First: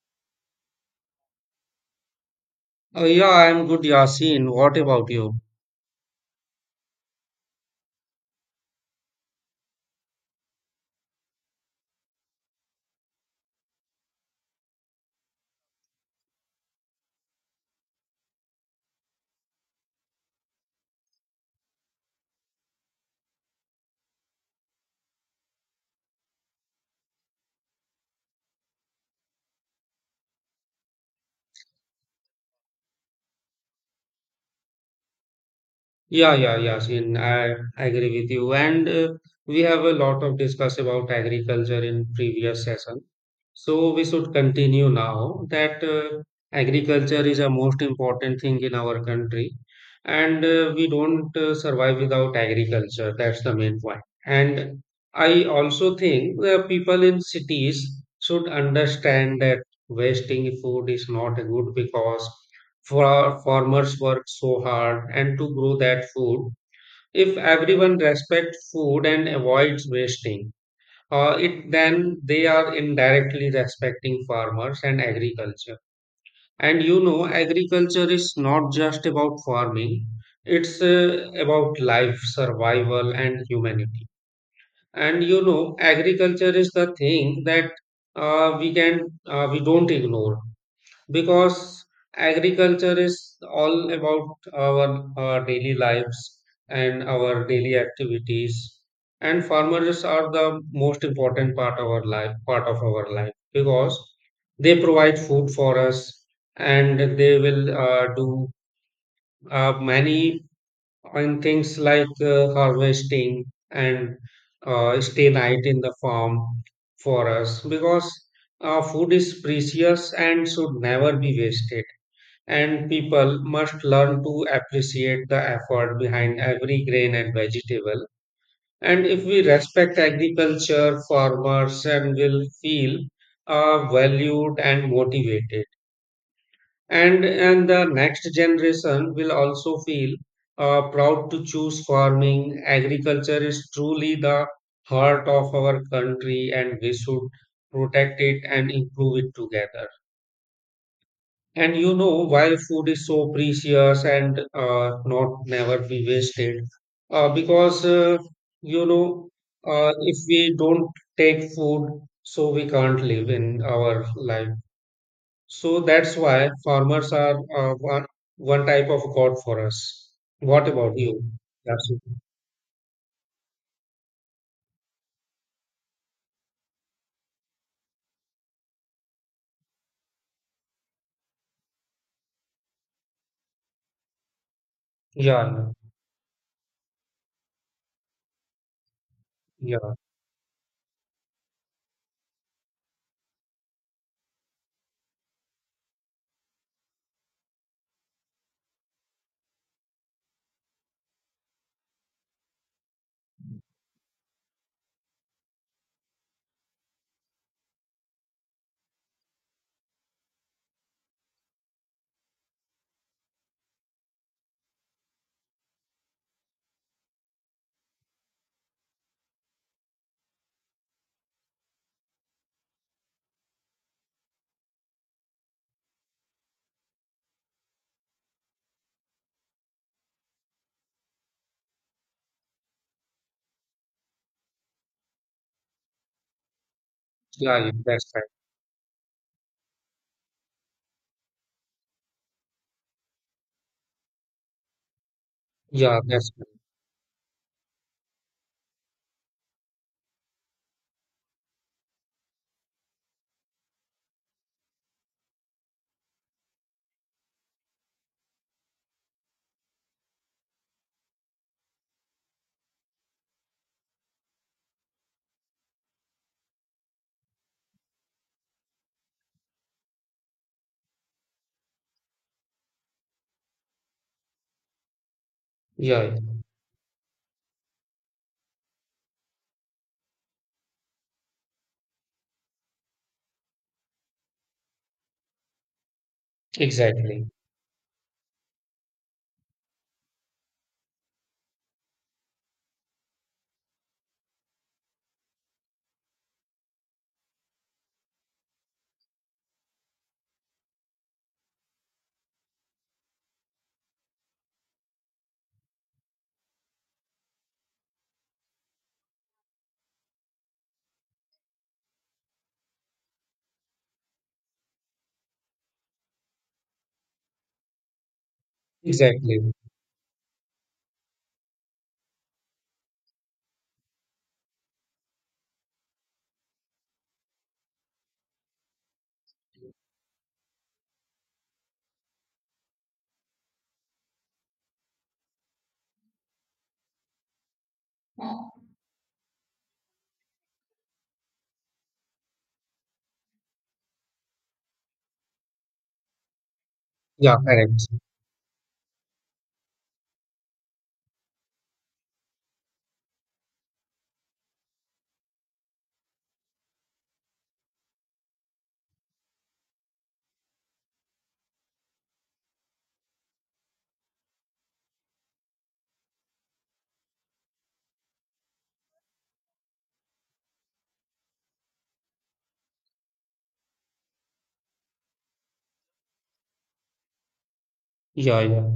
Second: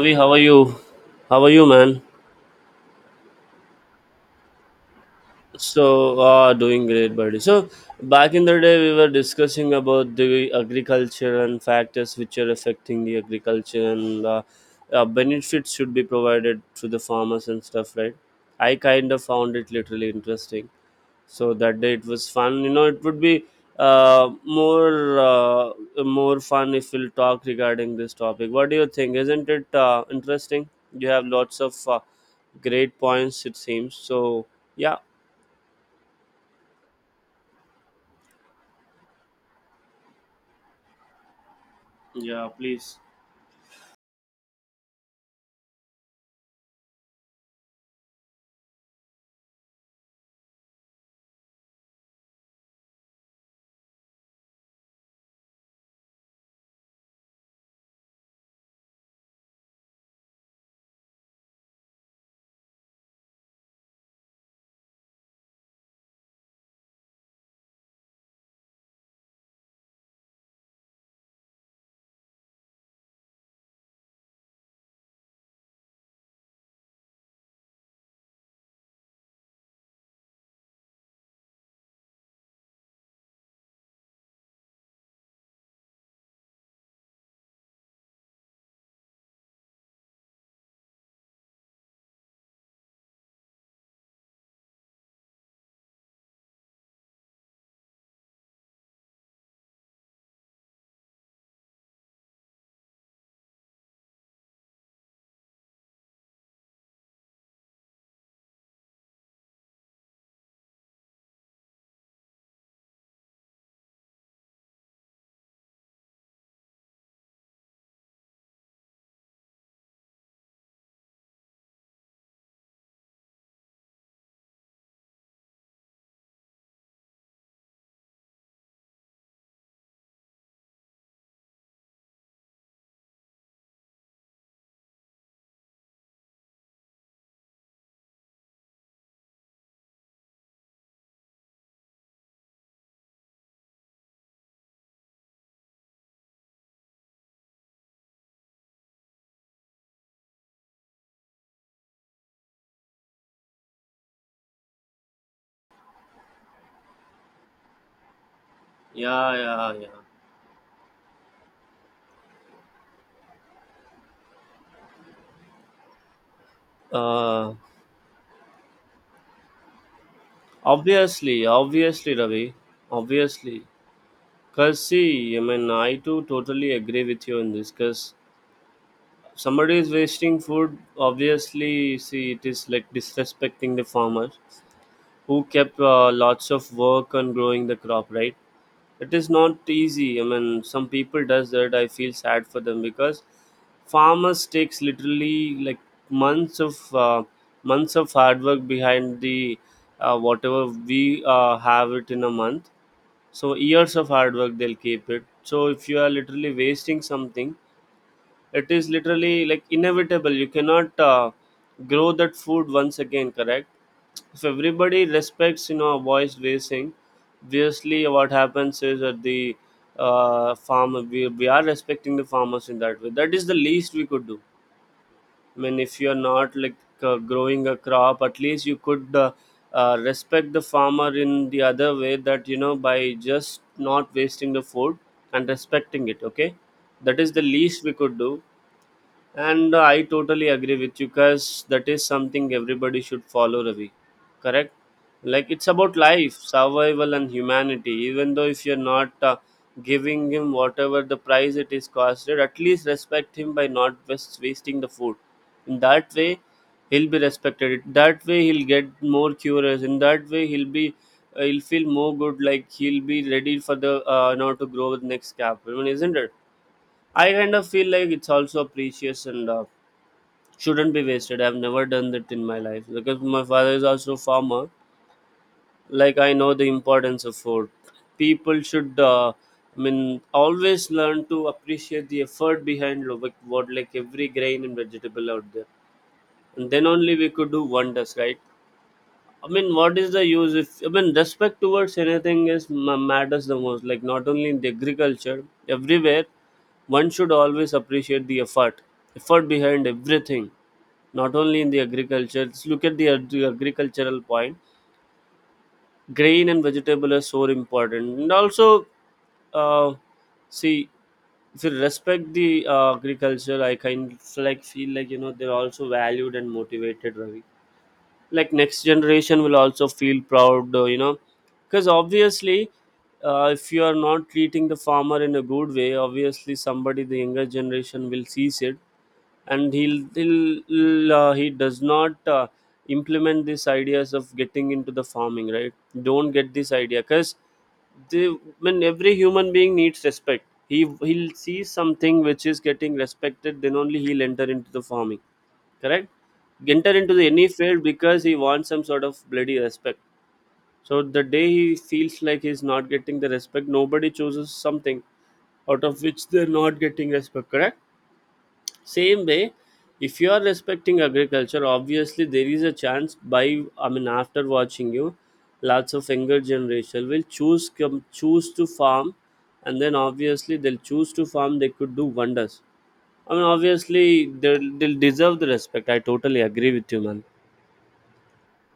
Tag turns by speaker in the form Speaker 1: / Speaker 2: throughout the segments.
Speaker 1: Ravi, how are you? How are you, man?
Speaker 2: Oh, yeah, I'm good, Yasin. What about you?
Speaker 1: Doing great, buddy. So, back in the day, we were discussing about the agriculture and factors which are affecting the agriculture and benefits should be provided to the farmers and stuff, right? I kind of found it literally interesting. So that day it was fun. It would be more more fun if we'll talk regarding this topic. What do you think? Isn't it interesting? You have lots of great points, it seems. So yeah.
Speaker 2: Yeah, yeah, Yasin. I agree with you. And We have a lot of discuss about agriculture in
Speaker 1: Yeah,
Speaker 2: previous
Speaker 1: please.
Speaker 2: session. So we should continue now that agriculture is a most important thing in our country, and we don't survive without agriculture. That's the main point. And I also think the people in cities should understand that wasting food is not good because for our farmers work so hard and to grow that food. If everyone respects food and avoids wasting, it then they are indirectly respecting farmers and agriculture. And you know, agriculture is not just about farming; it's about life, survival, and humanity. And you know, agriculture is the thing that uh, we can we don't ignore because agriculture is all about our daily lives and our daily activities, and farmers are the most important part of our life because they provide food for us, and they will do many on things like harvesting and stay night in the farm for us because food is precious and should never be wasted, and people must learn to appreciate the effort behind every grain and vegetable. And if we respect agriculture, farmers, and will feel valued and motivated. And the next generation will also feel proud to choose farming. Agriculture is truly the heart of our country, and we should protect it and improve it together. And you know, why food is so precious and not never be wasted, uh, because uh, you know,
Speaker 1: Yeah, yeah, yeah.
Speaker 2: if we don't take food, so we can't live in our life. So that's why farmers are
Speaker 1: uh,
Speaker 2: one type of God for us. What about you?
Speaker 1: obviously
Speaker 2: That's it.
Speaker 1: obviously Ravi. Obviously, because, see, I mean, I too totally agree with you on this. Because somebody is wasting food, obviously, see, it is like disrespecting the farmer who
Speaker 2: Yeah, no.
Speaker 1: kept lots of work on growing the crop, right? It is not
Speaker 2: Yeah,
Speaker 1: easy. I mean, some people does that. I feel sad for them, because farmers takes literally like months of uh, months of hard work behind the whatever we have it in a month. So years of hard work they'll keep it. So if you are literally wasting something, it is literally like inevitable. You cannot grow that food once again, correct? If everybody respects, you know, a voice raising, obviously what happens is that the farmer, we are respecting the farmers in that way. That is the least we could do. I mean, if you're not like growing a crop, at least you could respect the farmer in the other way, that, you know, by just not wasting the food and respecting it, okay? That is the
Speaker 2: yeah, yeah,
Speaker 1: least we
Speaker 2: that's
Speaker 1: could
Speaker 2: right.
Speaker 1: do. And I totally agree with you, because that is something everybody should follow, Ravi. Correct? Like it's about
Speaker 2: Yeah, that's
Speaker 1: life,
Speaker 2: right.
Speaker 1: survival, and humanity. Even though if you're not giving him whatever the price it is costed, at least respect him by not wasting the food. In that way, he'll be respected. That way, he'll get more curious. In that way, he'll be he'll feel more good. Like he'll be ready for the now to grow with next cap. I mean, isn't it? I kind of feel like it's also precious and. Shouldn't be wasted. I've never done that in my life, because my father is also a farmer.
Speaker 2: Yeah,
Speaker 1: Like
Speaker 2: yeah.
Speaker 1: I know the importance of food. People should, I mean, always learn to appreciate the effort behind lo- like what like every grain and vegetable out there, and then only
Speaker 2: Exactly,
Speaker 1: we could do wonders, right? I mean, what is the use if, I mean, respect towards anything is matters the most. Like not only in the agriculture, everywhere, one should always appreciate the effort behind everything. Not only in the agriculture, just look at the agricultural point. Grain and vegetable are so important, and also uh, see, if you respect the agriculture, I kind of like feel like, you know, they're also valued and motivated, Ravi. Like next
Speaker 2: exactly.
Speaker 1: generation will also feel proud, you know. Because obviously, if you are not treating the farmer in a good way, obviously somebody, the younger generation, will seize it, and he'll he does not implement these ideas of getting into the farming, right? Don't get this idea, because the when every human being needs respect, he'll see something which is getting respected, then only he'll enter into the farming, correct? Enter into the
Speaker 2: Yeah,
Speaker 1: any field,
Speaker 2: correct.
Speaker 1: because he wants some sort of bloody respect. So the day he feels like he's not getting the respect, nobody chooses something out of which they're not getting respect, correct? Same way, if you are respecting agriculture, obviously there is a chance. By, I mean, after watching you, lots of younger generation will choose to farm, and then obviously they'll choose to farm, they could do wonders. I mean, obviously they'll deserve the respect. I totally agree with you, man.
Speaker 2: Yeah, yeah.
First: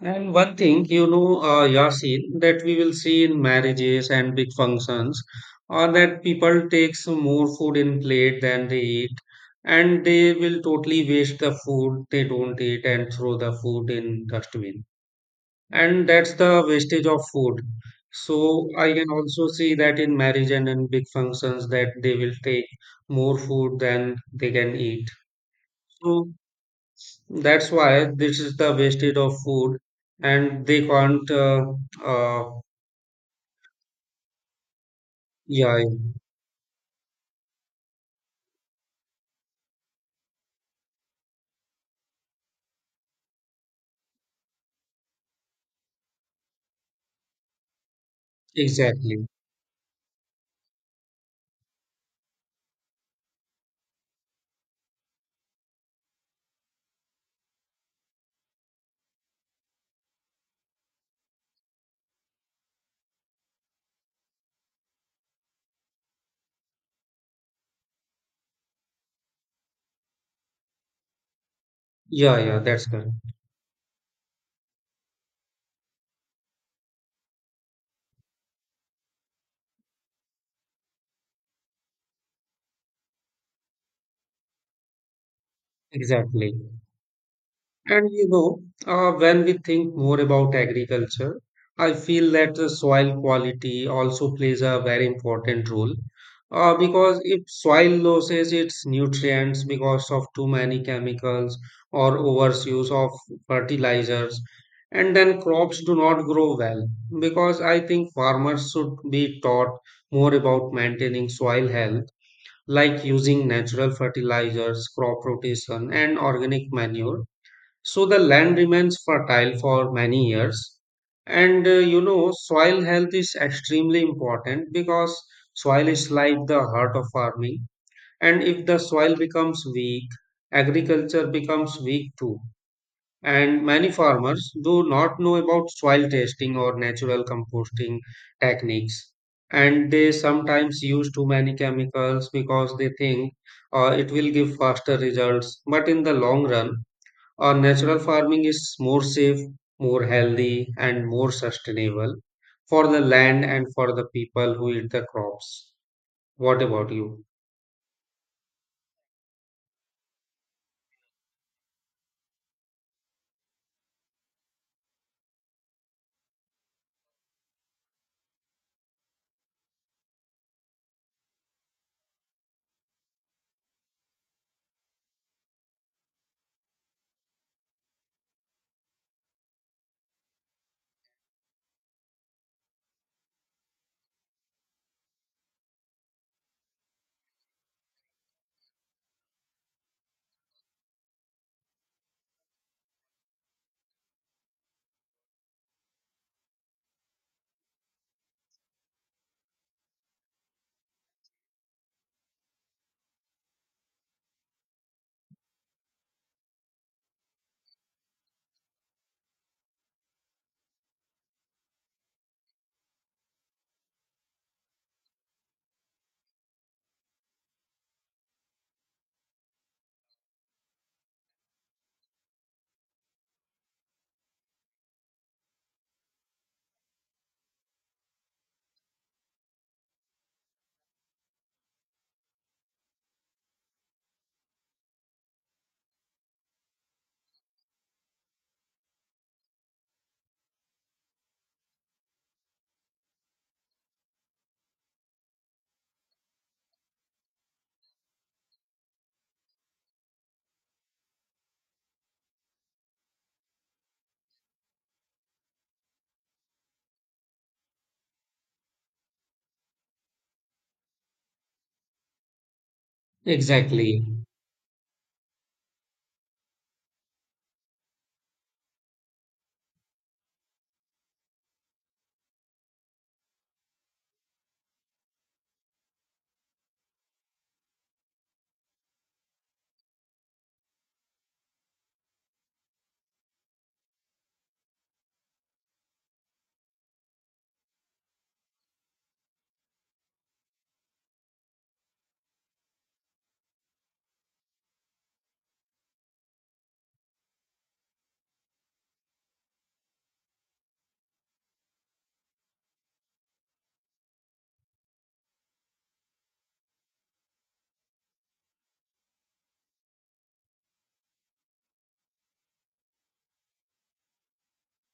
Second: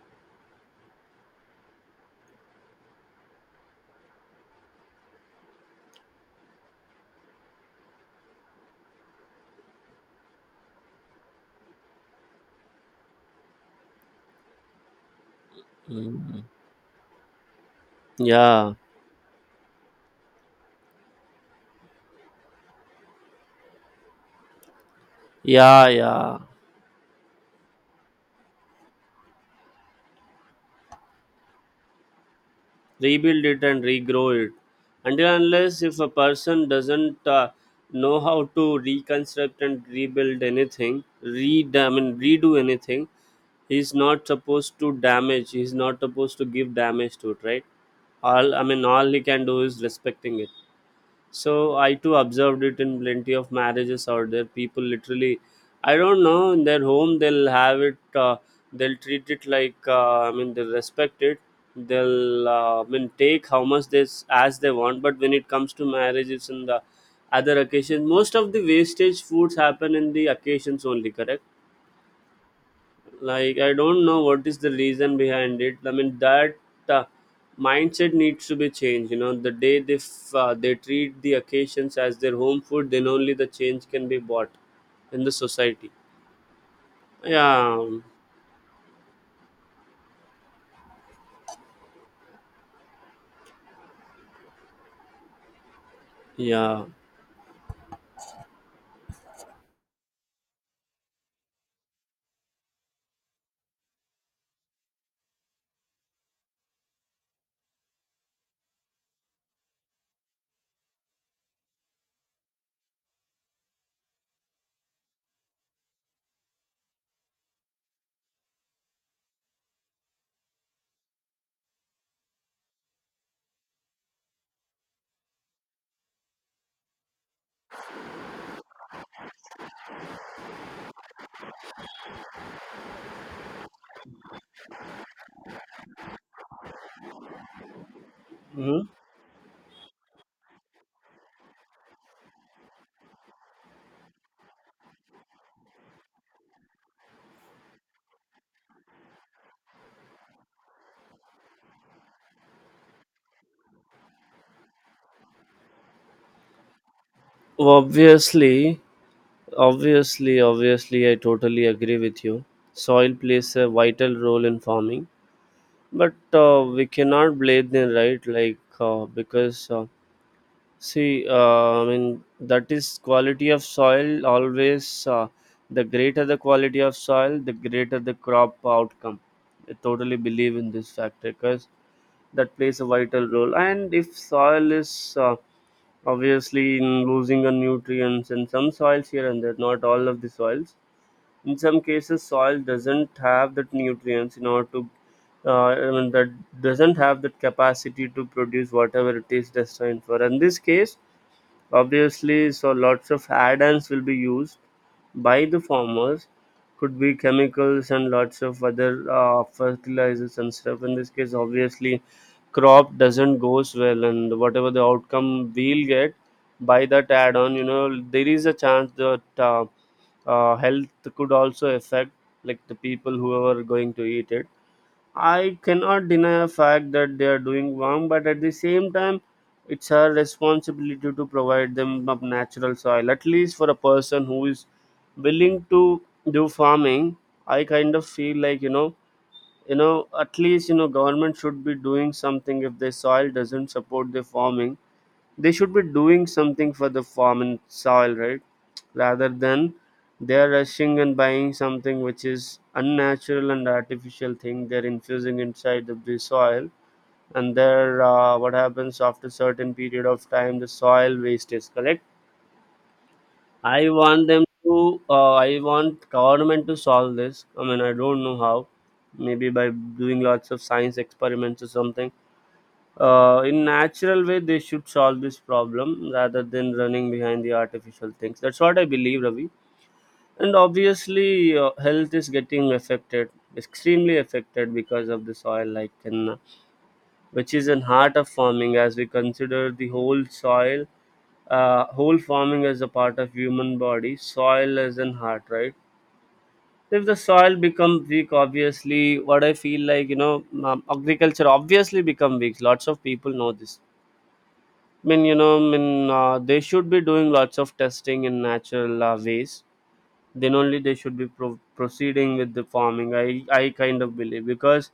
Speaker 2: And one thing, you know, Yasin, that we will see in marriages and big functions, are that people takes more food in plate than they eat, and they will totally waste the food they don't eat and throw the food in dustbin. And that's
Speaker 1: Mm.
Speaker 2: the wastage of food. So
Speaker 1: Yeah,
Speaker 2: I can also see that in marriage and in big functions that they will take more food than they can eat.
Speaker 1: yeah,
Speaker 2: So
Speaker 1: yeah.
Speaker 2: that's why this is the wastage of food, and they can't. Uh,
Speaker 1: Rebuild it and regrow it. Until
Speaker 2: yeah,
Speaker 1: unless
Speaker 2: yeah,
Speaker 1: if a person doesn't know how to reconstruct and rebuild anything, I mean, redo anything, he's not supposed to damage. He's not supposed to give damage to it, right? All, I mean, all he
Speaker 2: exactly.
Speaker 1: can do is respecting it. So I too observed it in plenty of marriages out there. People literally, I don't know, in their home they'll have it, they'll treat it like, I mean, they'll respect it, they'll I mean take how much they as they want. But when it comes to marriages and the other occasions, most of the wastage foods happen in the occasions only, correct?
Speaker 2: Yeah, yeah, that's correct.
Speaker 1: Like I don't know what is the reason behind it. I mean that uh, mindset needs to be changed, you know. The day they they treat the occasions as their home food, then only the change can be bought in the society.
Speaker 2: Exactly.
Speaker 1: Yeah,
Speaker 2: And you know, when we think more about agriculture, I feel that the soil quality also plays a very important role.
Speaker 1: yeah.
Speaker 2: Because if soil loses its nutrients because of too many chemicals or overuse of fertilizers, and then crops do not grow well. Because I think farmers should be taught more about maintaining soil health, like using natural fertilizers, crop rotation, and organic manure so the land remains fertile for many years. And you know, soil health is extremely important because soil is like the heart of farming. And if the soil becomes weak, agriculture becomes weak too. And many farmers do not know about soil testing or natural composting
Speaker 1: Mhm.
Speaker 2: techniques. And they sometimes use too many chemicals because they think it will give faster results. But in the long run, natural farming is more safe, more healthy, and more sustainable for the land and for the people who eat the crops. What about you?
Speaker 1: Obviously, I totally agree with you. Soil plays a vital role in farming, but we cannot blame them, right? like because see, I mean, that is quality of soil always. The greater the quality of soil, the greater the crop outcome. I totally believe in this factor, because that plays a vital role. And if soil is obviously in losing on nutrients in some soils here and there, not all of the soils. In some cases, soil doesn't have that nutrients in order to, I mean, that doesn't have that capacity to produce whatever it is destined for. In this case, obviously so lots of add-ons will be used by the farmers. Could be chemicals and lots of other fertilizers and stuff. In this case, obviously, crop doesn't goes well, and whatever the outcome we'll get by that add-on, you know, there is a chance that health could also affect, like the people who are going to eat it. I cannot deny a fact that they are doing wrong, but at the same time, it's our responsibility to provide them of natural soil. At least for a person who is willing to do farming, I kind of feel like, you know, at least, you know, government should be doing something. If the soil doesn't support the farming, they should be doing something for the farming soil, right? Rather than they're rushing and buying something which is unnatural and artificial thing, they're infusing inside of the soil. And there, what happens after certain period of time, the soil waste is, correct? I
Speaker 2: Exactly.
Speaker 1: want them to, I want government to solve this. I mean, I don't know how, maybe by doing lots of science experiments or something, in natural way they should solve this problem, rather than running behind the artificial things. That's what I believe, Ravi. And obviously health is getting affected, extremely affected because of the soil. Like in which is in heart of farming, as we consider the whole soil, whole farming as a part of human body, soil is in heart, right? If the soil become weak, obviously, what I feel like, you know, agriculture obviously become weak. Lots of people know this. I mean, you know, I mean, they should be doing lots of testing in natural ways, then only they should be proceeding with the farming. I kind of believe, because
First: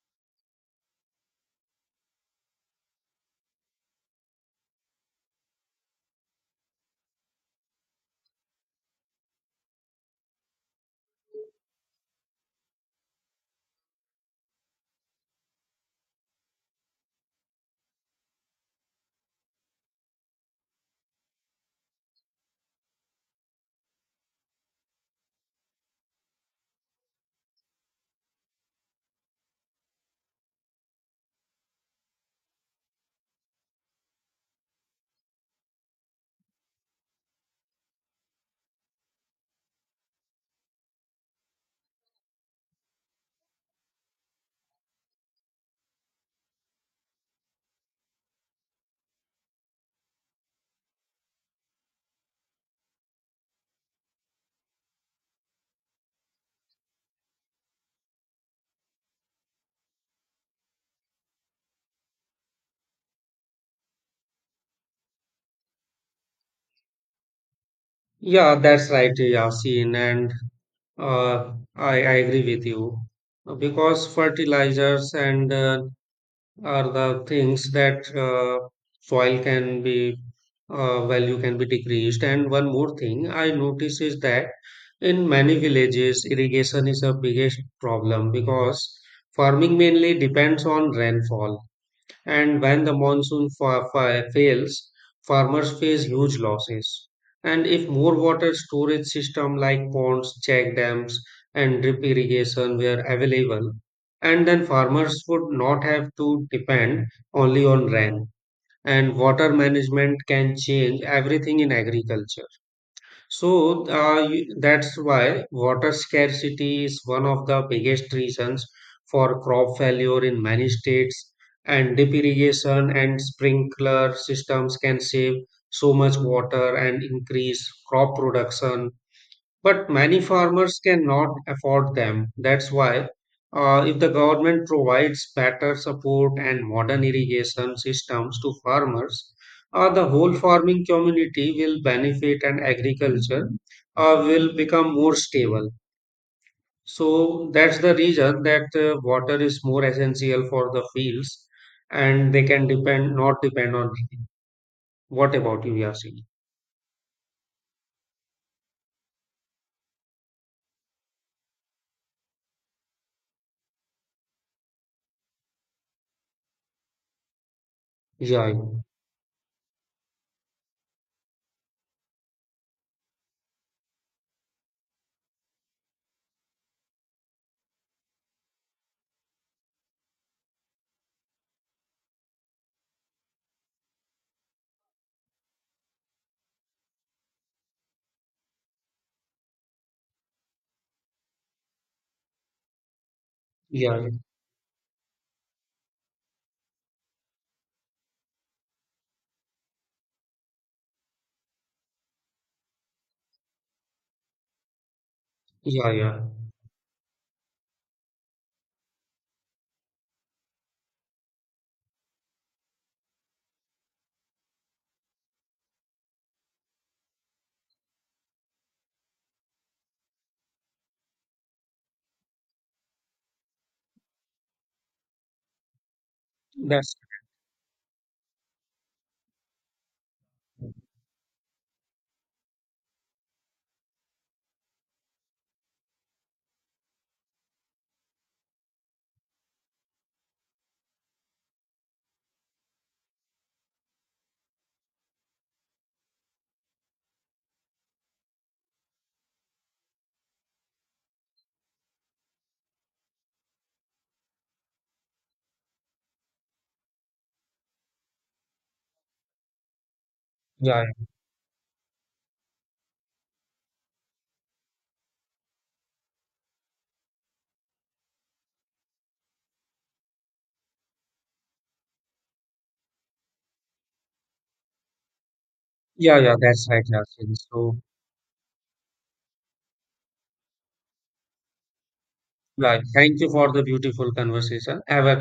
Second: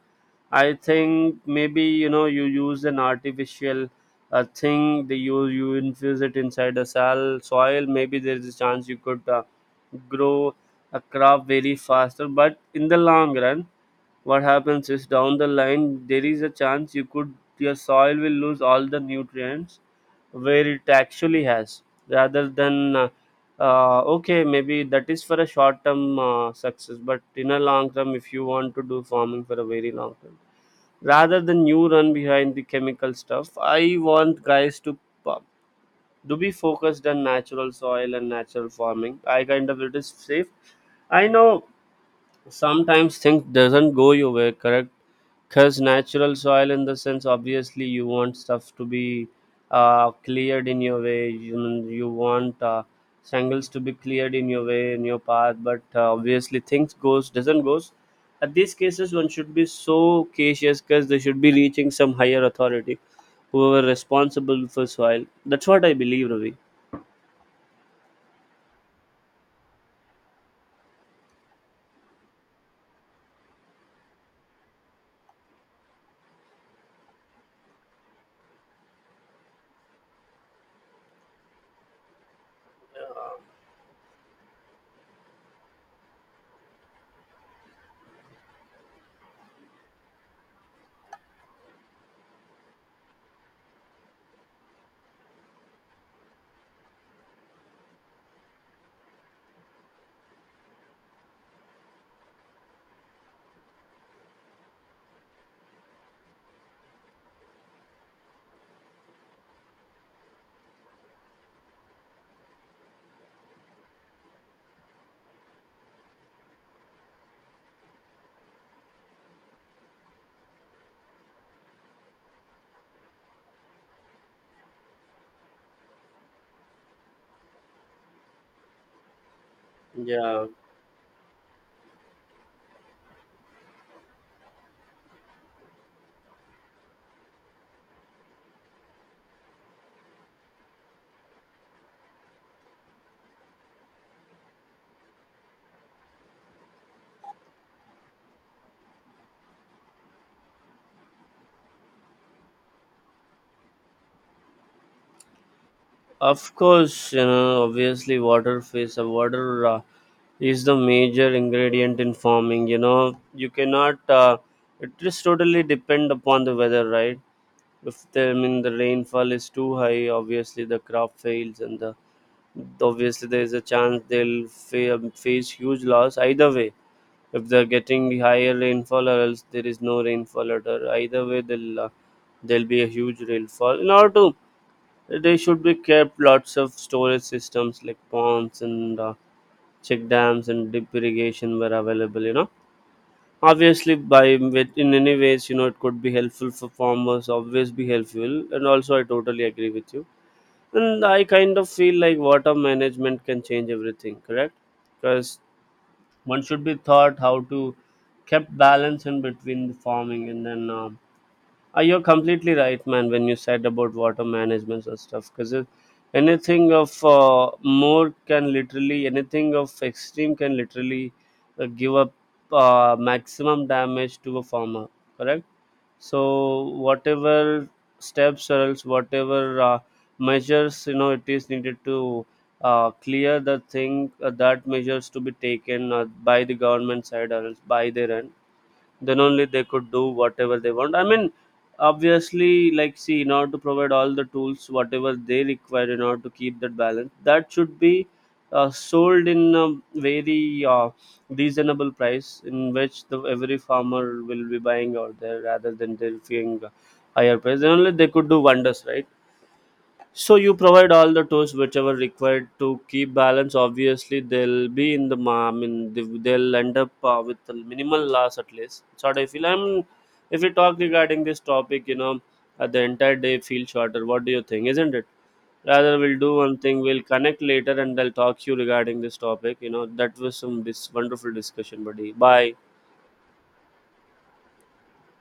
Speaker 1: I think, maybe, you know, you use an artificial thing, they, you infuse it inside a sal soil, maybe there is a chance you could grow a crop very faster. But in the long run, what happens is down the line, there is a chance you could, your soil will lose all the nutrients where it actually has, rather than okay, maybe that is for a short term success. But in a long term, if you want to do farming for a very long term, rather than you run behind the chemical stuff, I want guys uh, to be focused on natural soil and natural farming. I kind of it is safe. I know sometimes things doesn't go your way, correct? Because natural soil, in the sense, obviously, you want stuff to be cleared in your way. You want jungles to be cleared in your way, in your path. But obviously, things goes doesn't goes. At these cases, one should be so cautious, because they should be reaching some higher authority, whoever responsible for soil. That's what I believe, Ravi.
Speaker 2: Yeah, that's right, Yasin, and I agree with you because fertilizers and are the things that soil can be value can be decreased. And one more thing I notice is that in many villages, irrigation is a biggest problem because farming mainly depends on rainfall. And when the monsoon fails, farmers face huge losses. And if more water storage system like ponds, check dams, and drip irrigation were available, and then farmers would not have to depend only on rain. And water management can change everything in agriculture. So that's why water scarcity is one of the biggest reasons for crop failure in many states, and deep irrigation and sprinkler systems can save so much water and increase crop production, but many
Speaker 1: Yeah.
Speaker 2: farmers cannot afford them. That's why, if the government provides better support and modern irrigation systems to farmers, the whole farming community will benefit and agriculture will become more stable. So that's the reason that water is more essential for the fields, and they can depend not depend on. What about you, Yasin?
Speaker 1: Of course, you know, obviously, water is the major ingredient in farming. You know, you cannot. It just totally depend upon the weather, right? If the, I
Speaker 2: Yeah,
Speaker 1: mean the rainfall is too high, obviously the crop fails, and the obviously there is a chance they'll face huge loss. Either way, if they're getting higher rainfall, or else there is no rainfall at all. Either way, they'll there'll be a huge rainfall. In order to, they should be kept lots of storage systems like ponds and check dams, and deep irrigation were available. You know, obviously
Speaker 2: yeah,
Speaker 1: by with in any ways, you know, it could be helpful for farmers. Always be helpful, and also I totally agree with you. And I kind of feel like water management can change everything. Correct, because
Speaker 2: yeah, yeah.
Speaker 1: one should be taught how to kept balance in between the farming. And then you're completely right, man, when you said about water management and stuff. Because anything of more can literally, anything of extreme can literally give up maximum damage to a farmer, correct? So,
Speaker 2: That's
Speaker 1: whatever steps or else whatever measures, you know, it is needed to clear the thing, that measures to be taken by the government side or else by their end, then only they could do whatever they want. I mean, obviously, like, see, in order to provide all the tools whatever they require in order to keep that balance, that should be sold in a very reasonable price in which the every farmer will be buying out there, rather than they paying a higher price, then only they could do wonders, right? So you
Speaker 2: yeah.
Speaker 1: provide all the tools whichever required to keep balance. Obviously, they'll be in the I mean they'll end up with a minimal loss at least. That's what I feel. I mean, if we talk regarding this topic, you know, the entire day feels shorter. What do you think? Isn't it? Rather,
Speaker 2: Yeah,
Speaker 1: we'll
Speaker 2: yeah,
Speaker 1: do one
Speaker 2: that's
Speaker 1: thing.
Speaker 2: right,
Speaker 1: We'll
Speaker 2: Yasin.
Speaker 1: connect later,
Speaker 2: So,
Speaker 1: and I'll talk to you regarding this topic. You know, that was some dis wonderful discussion, buddy. Bye.
Speaker 2: yeah, thank you for the beautiful conversation. Have a